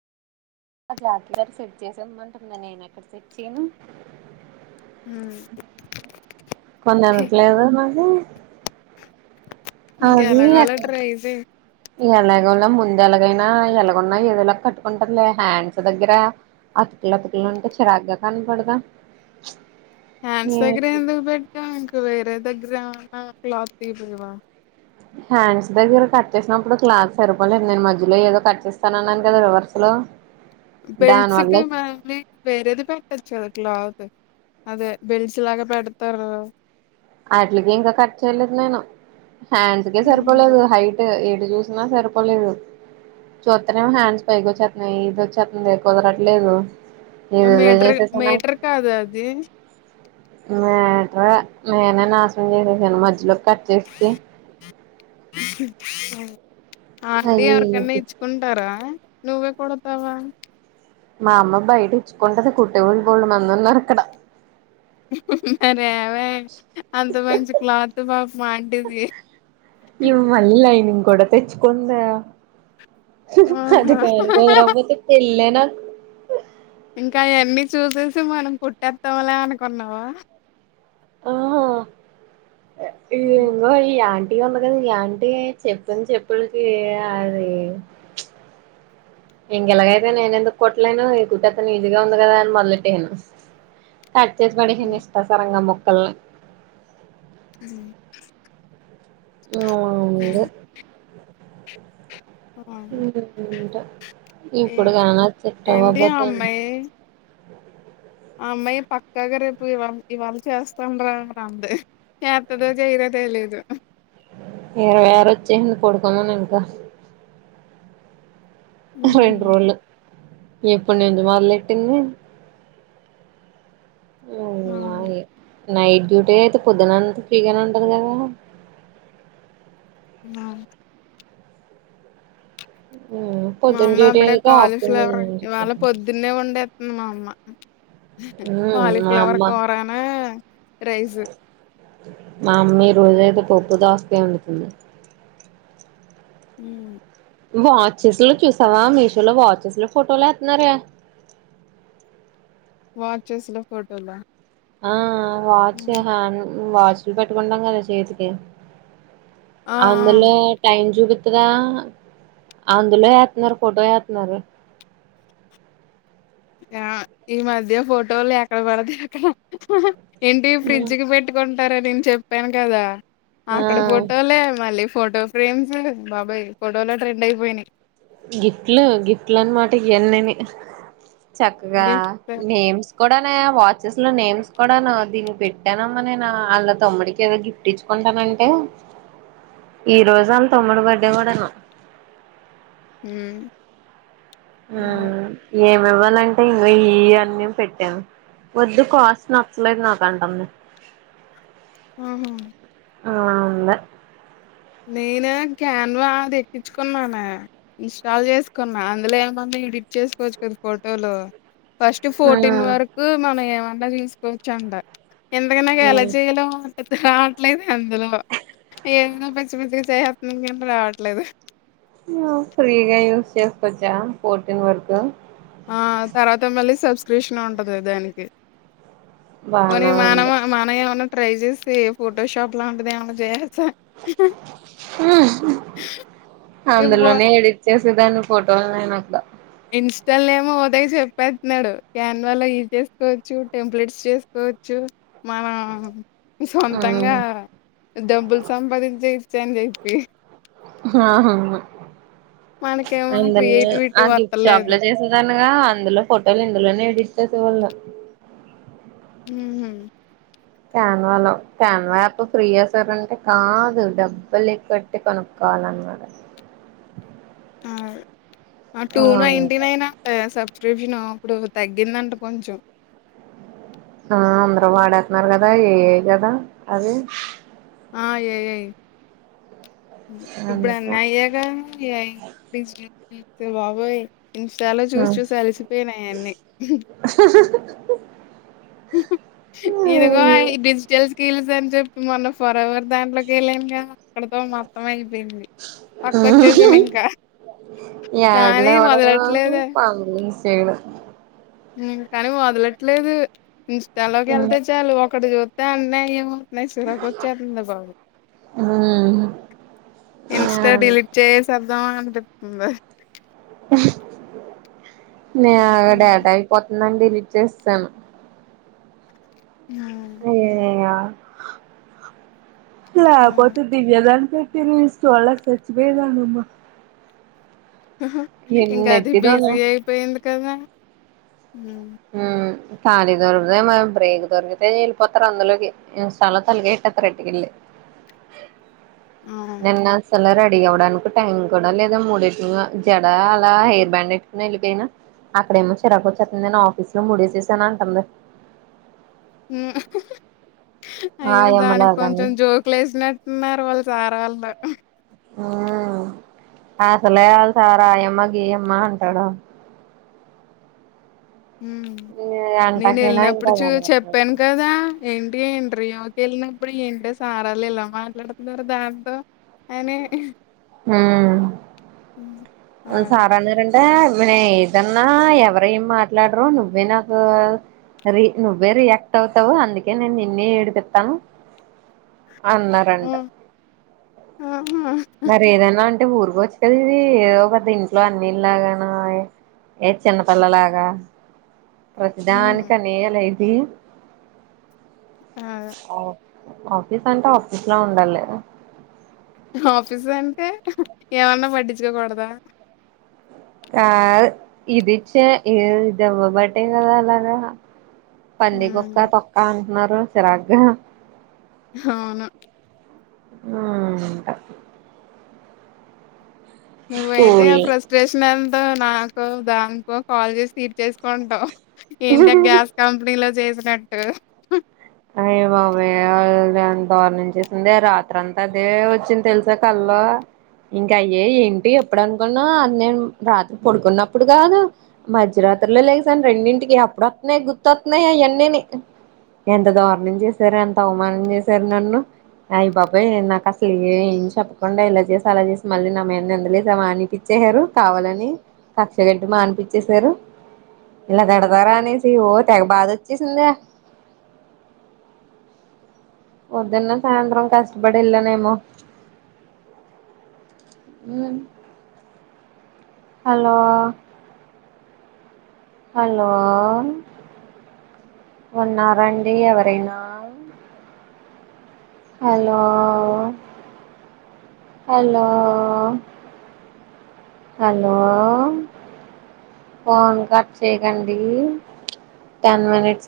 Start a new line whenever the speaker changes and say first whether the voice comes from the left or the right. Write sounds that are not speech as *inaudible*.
right: ఆ జాతి గారు సెట్ చేసి ఇమ్మంటుందా నేను అక్కడ సెట్ చేయను
left: హ్మ్
right: మొన్న రిప్లై ఇవ్వలేద్ నాకు
left: ఇంక ఎలాగో అలా ట్రై చేయి
right: ఎలాగోళ ముందు ఎలాగైనా ఎలాగన్నా ఏదోలాగా కట్టుకుంటారులే హ్యాండ్స్ దగ్గర అతుకులు అతుకులు ఉంటే చిరాగ్గా కనపడదా
left: హ్యాండ్స్గర ఎందుకు పెట్టావు ఇంక వేరే దగ్గరన్న క్లాత్ తీయపోయవా
right: హ్యాండ్స్ దగ్గర కట్ చేేసినప్పుడు క్లాత్ సరిపోలేదు నేను మధ్యలో ఏదో కట్ చేస్తాన అన్నాను కదా రివర్సు లో దాని వల్ల
left: బెల్ట్స్కి మరి వేరేది పెటోచ్చు కదా క్లాత్ అదే బెల్సలాగా పెడతారు
right: వాటిలకి ఇంకా కట్ చేయలేదు నేను హ్యాండ్స్కే సరిపోలేదు హైట్ ఎటు చూసినా సరిపోలేదు చూస్తనే హ్యాండ్స్ పైకి వచ్చేస్తున్నాయి ఇది వచ్చేస్తుంది కుదరట్లేదు ఏదేదో
left: మీటర్
right: చేసేసానా
left: మీటర్ కాద అది
right: మీటరే నేనే నాశనం చేసేసాను మధ్యలోకి కట్ చేసే సి
left: ఆ అంటె
right: అయ్యి
left: ఎవరికన్నా
right: ఇయ్యి
left: ఇచ్చుకుంటారా నువ్వే కుడతావ
right: మా అమ్మ బయట ఇచ్చుకుంటది కుట్టే వాళ్ళు వాళ్ళు బోలెడు మంది ఉన్నారు అక్కడ
left: మరేవ అంత మంచి క్లాత్ పాపమాంటిది
right: ఇవ్వ లైనింగ్ కూడ తెచ్చకుంద అది
left: ఆహా
right: కాని కుదరకపోతే పెళ్లే నాకు
left: ఇంకా అవన్నీ చూసేసి మనం కుట్టేత్తామ్లే అనుకున్నావా ఉమ్,
right: ఏందో ఈ యాం టి ఉంది కదా ఈ ఆంటీ చెప్పంది చెప్పులకి అది ఇంకెలాగైతే నేను ఎందుకు కుట్టలేను ఈ ది కుట్టెతను ఈజీగా ఉంది కదా అని మొదలెట్టేను కట్ చ్చేసి పడేసాను
left: ఉమ్,
right: ఇష్ట సరంగ ముక్కల్ని
left: ఉమ్
right: ఆ అవునన్డి ఉమ్ ఉంటా
left: ఏ
right: ఇప్పుడు కానా
left: ఏంటి ఆ
right: తిట్టవబోతే
left: అమ్మాయి అమ్మాయి పక్కాగా రేపు ఇవళ ఇవాళ చేస్తాండ రా అంత చేత్తదో చేయరో తెలియదు దు
right: ఏర వేర వచ్చేంది పడుకోమను ఇంకా
left: ఉహు
right: రెండు రోజులు ఎప్పుడు నుంచి మొదలెట్టింది
left: ఆ డి
right: నైట్ డ్యూటీ అయితే పొద్దున అంత ఫ్రీగానే ఉంటది కదా
left: అవును మా
right: పొద్దున్న
left: అమ్మ
right: డ్యూటీ
left: అప్పుడే
right: అయితే ఆఫ్టర్నూన్
left: కాలీఫ్లవర్
right: నుంచి
left: ఇవాళ పొద్దున్నే వండే ఎతున్ది మా అమ్మ
right: మా
left: కాలిఫ్లవర్
right: అమ్మ
left: కూరను రైస్
right: రోజయితే పప్పు దాస్తే ఉండుతుంది
left: ఉ
right: వాచెస్ లో చూసావా మీషో లో వాచెస్ లో ఫోటోలు ఎత్నరే *inaudible*
left: వాచెస్ ల ఫోటోల
right: ఆ వాచ్ హ్యాండ్ వాచ్లు పెట్టుకుంటాం కదా చేతికి
left: ఆ ఆ
right: అందుల టైం జూపిత్ ఇత్తగా అందులో ఏత్తున్నారు ఫోటో ఏత్తున్నారు *inaudible*
left: ఈ మధ్య ఫోటోలు ఎక్కడ పడతా అక్కడ ఏంటి ఫ్రిడ్జ్ కి పెట్టుకోన్ టారా నేను చెప్పాను కదా
right: ఆ
left: అక్కడ ఫోటోలే మళ్ళీ ఫోటో ఫ్రేమ్స్ బాబాయ్ ఫోటోలో ట్రెండ్ అయిపోయినాయి
right: గిఫ్ట్లు గిఫ్టలా అన్నమాట ఇవన్నని చక్కగా
left: గిఫ్ట్స్
right: నేమ్స్ కూడా వాచెస్ లో నేమ్స్ కూడా దీన్ని పెట్టానమ్మా నే వాళ్ళ తమ్డికి ఏదో గిఫ్ట్ ఇచ్చుకో ంటానంటే ఈ రోజు వాళ తొమ్ముడు బర్త్డే కూడానా
left: హ
right: ఏమి ఇవ్వాలంటే ఇంకా ఇ అన్నీ పెట్టావు వద్దు కోస్ట్ నసలే నాకంటన్న
left: ఆహా
right: ఆ లా ఉంద
left: నేను క్యాన్వా ఎక్కించుకున్నాను ఇన్స్టాల్ చేసుకున్నా అందులో ఏమంది ఎడిట్ చేసుకోవచ్చు కదా ఫోటోలో ఫస్ట్
right: ఆ
left: ఫోర్టీన్ వరకు మనం ఏమంట తీసుకోవచ్చ అంట ఎందుక నాకు
right: హ్మ్
left: ఎలచేయ లో రావట్లేదు అందులో ఏ మచ్చమితిగా చేయత్క రావట్లేదు
right: ఫ్రీగా యూజ్ చేసుకోవచ్చా పోర్టీన్ వరకు
left: ఆ తర్వాత మళ్ళీ సబ్స్క్రిప్షన్ ఉంటది దానికి పోనీ
right: బానే
left: మనం
right: ఉంది
left: మనం ఏమైన్నా ట్రై చేసి ఫోటో షాప్ లాంటిది ఏమైనా చేయాలి
right: ఊ
left: ఇవ్వో
right: అందులోనే ఏడిచ్చే దిగను ఫోటో నేను అట్ల
left: ఇన్స్టా లోనేమో ఒకటే చెప్పేత్తున్నాడు క్యాన్ వా లో యూజ్ చేసుకోవచ్చు టెంప్లెట్స్ చేసుకోవచ్చు మమా
right: హ్మ్.
left: సొంతంగా డబ్బులు సంపాదించే ఇచ్చా అని చెప్పి
right: ఓహో
left: మనకేమో
right: అంతలే
left: క్రియేటివిటీ
right: ఆ గిఫ్ట్ షాప్
left: వత్తలేదు.
right: లో చేసే గా గా అందులో ఫోటోలు ఇందులోనే ఎడిట్ చేస వాళ్ళు
left: ఉహు
right: క్యాన్వాలో క్యాన్వా ఎప్ ఫ్రీ ఎసారంటే కాదు డబ్బులె కట్టి కొనుక్కొ వాలన్నాడు
left: ఆ! ఆ టూ నైంటి
right: ఉంటాయి.
left: నైన్ ఎసా సుబ్స్చ్రిప్షన్ అప్పుడు తగ్గిందంట కొంచెం
right: ఆ అందరు వాడేతున్నారు కదా ఏఐ కదా అది
left: ఆ ఏఐ ఇప్పుడు అన్ని
right: అందుకే
left: ఆయేగా ఏఐ డిజి లిప్ లు అయ్యా బాబోయ్ ఇంస్టాలో చూసి చూసి అలిసిపోయినా అయన్ని
right: *unintelligible*
left: ఇదిగో
right: హ్మ్.
left: ఈ డిజిటల్ స్కిల్స్ అని చెప్పి మొన్న ఫర్ ఎవర్ దాంట్లోకి వెళ్ళానుక అక్కడతో మొత్తం అయిపోయింది పక్కక్ వచ్చేసాను ఇంకా కానీ వదలట్లేదే
right: *unintelligible* పగలు సేయడు
left: కాని వదలట్లేదు ఇంస్టాలోకి
right: ఉమ్
left: వెళ్తే చాలు ఒకటి చూస్తే అన్ని అయే ఉ నాక్ చిరాకు వచ్చేస్తుంది బాబు ఇన్స్ట డిలీట్ చేసేద్దామ అనిపిత్తంది
right: నేను డేటా అయిపొతుందని డెలీట్ చేసేసాను
left: *unintelligible*
right: అయ్యయ్యోఆ లేకపోతే దివ్యదానికి ఈ రీల్స్ చూడలేక సచ్చిపోయేదానమ్మా
left: హహ ఇంకా అది
right: ఎన్నెట్టిదానో
left: బిజీ అయిపోయింది కదా
right: ఖాళి దొరికుతే మరి బ్రేక్ దొరికితే వెళ్ళిపోతారు అందులోకి ఇంస్టాలోకి తలకాయఎట్టెతారు ఎత్తుకెళ్ళి
left: అవును.
right: నిన్న సలరా రెడీ అవడానికు టైం కూడా లేదా మూడేసుకోని జడ అలా హెయిర్ బ్యాండ్ ఎట్టుకుని వెళ్ళిపోయినా అక్కడేమో చిరాకు వచేత్తంది అని ఆఫీస్ లో ముడేసేసాన
left: ఉమ్ అయ్యో దానికి
right: ఆయమ్మలాగాని
left: కొంచెం జోకులు వేసినట్టున్నారు వాళ్ళ సార్ వాళ్ళు
right: ఊ అసలే ఆళ్ళ సార్ ఆయమ్మ గీయమ్మ అంటాడు
left: ఊ నేను
right: అంటాకైనా
left: వెళ్ళినప్పుడు
right: ఇంకా
left: చూ
right: ఉమ్
left: చెప్పాను కదా ఏంటీ ఇంటర్వ్యూ కి వెళ్ళినప్పుడు ఏంటి సార్ వాళ్ళు ఇలా మాట్లాడుతున్నారు దాంతో అయినే
right: ఉమ్ వాళ్ళ
left: అదే.
right: సార్ న్నరంటా ఏదన్నా ఎవరు ఏం మాట్లాడరు నువ్వే నాతో రి నువ్వే రియాక్ట్ అవుతావు అందుకే నేను నిన్నే ఏడిపిత్తాను అన్నారంట
left: హ్మ్. ఆహా!
right: మరి ఏదైనా అన్ ఊరుకోవచ్చు కదా ఇది ఏఒ పెద్ద ఇంట్లో అన్నిళ్లాగాను అంతె ఏటి చిన్నపిల్ల లాగా
left: హ్మ్.
right: ప్రతిదానికి అనేయాల ఇది
left: ఆ
right: ఆఫీస్ అంటే ఆఫీస్ లా ఉండాలి కదా
left: ఆఫీసు అంటే ఏమన్నా పట్టించుకోకూడదా
right: కాదు ఇదిచ్చ ఇదివ్వబాట్టెకదా అలాగా పందిగొక్క
left: హ్మ్.
right: తొక్కా అంటున్నారు చిరాగ్గా
left: అవును
right: ఉమ్ ఇంక
left: నువ్వైతే ఆ
right: స్కూల్
left: ఫ్రస్ట్రేషన్ అంతే నా కో దానికో కాల్ చేసి తీర్చేసుకుంటావు ఏంటి గ్యాస్ కంపెనీలో చే అ నంట *unintelligible*
right: అయ్య బాబోయ్ ఎంతదోరణంచేసిందే రాత్ర అంతా అదే వచ్చింది తెలుసా కల్లొ లో ఇంకా అయ్యే ఏంటి ఎప్పుడు అనుకున్నా అది నేను రాత్రి పడుకున్నప్పుడు కాదు మధ్యర త్రలో లేసాను రెండింటికి అప్పుడు వస్తున్నాయి గుర్తుకొస్తున్నాయి అవన్నీని ఎంత దారుణం చేశారు ఎంత అవమానం చేశారు నన్ను అయ బాబోయ్ నాకు అసలు ఏం చెప్పకుండా ఇలా చేసి అలా చేసి మళ్ళీ నామేన్న నిందలేసావ అనిపించే ఎవరు కావాలని కక్షగట్టి మానిపించేశారు ఇలా తిడతారా అనేసి ఓ తెగ బాధ వచ్చేసిందె పొదన్న సాయంత్రం కష్టపడి వెళ్ళనేమో హలో హలో ఉన్నారండి ఎవరైనా hello hello hello phone cut చేయకండి టెన్ మినిట్స్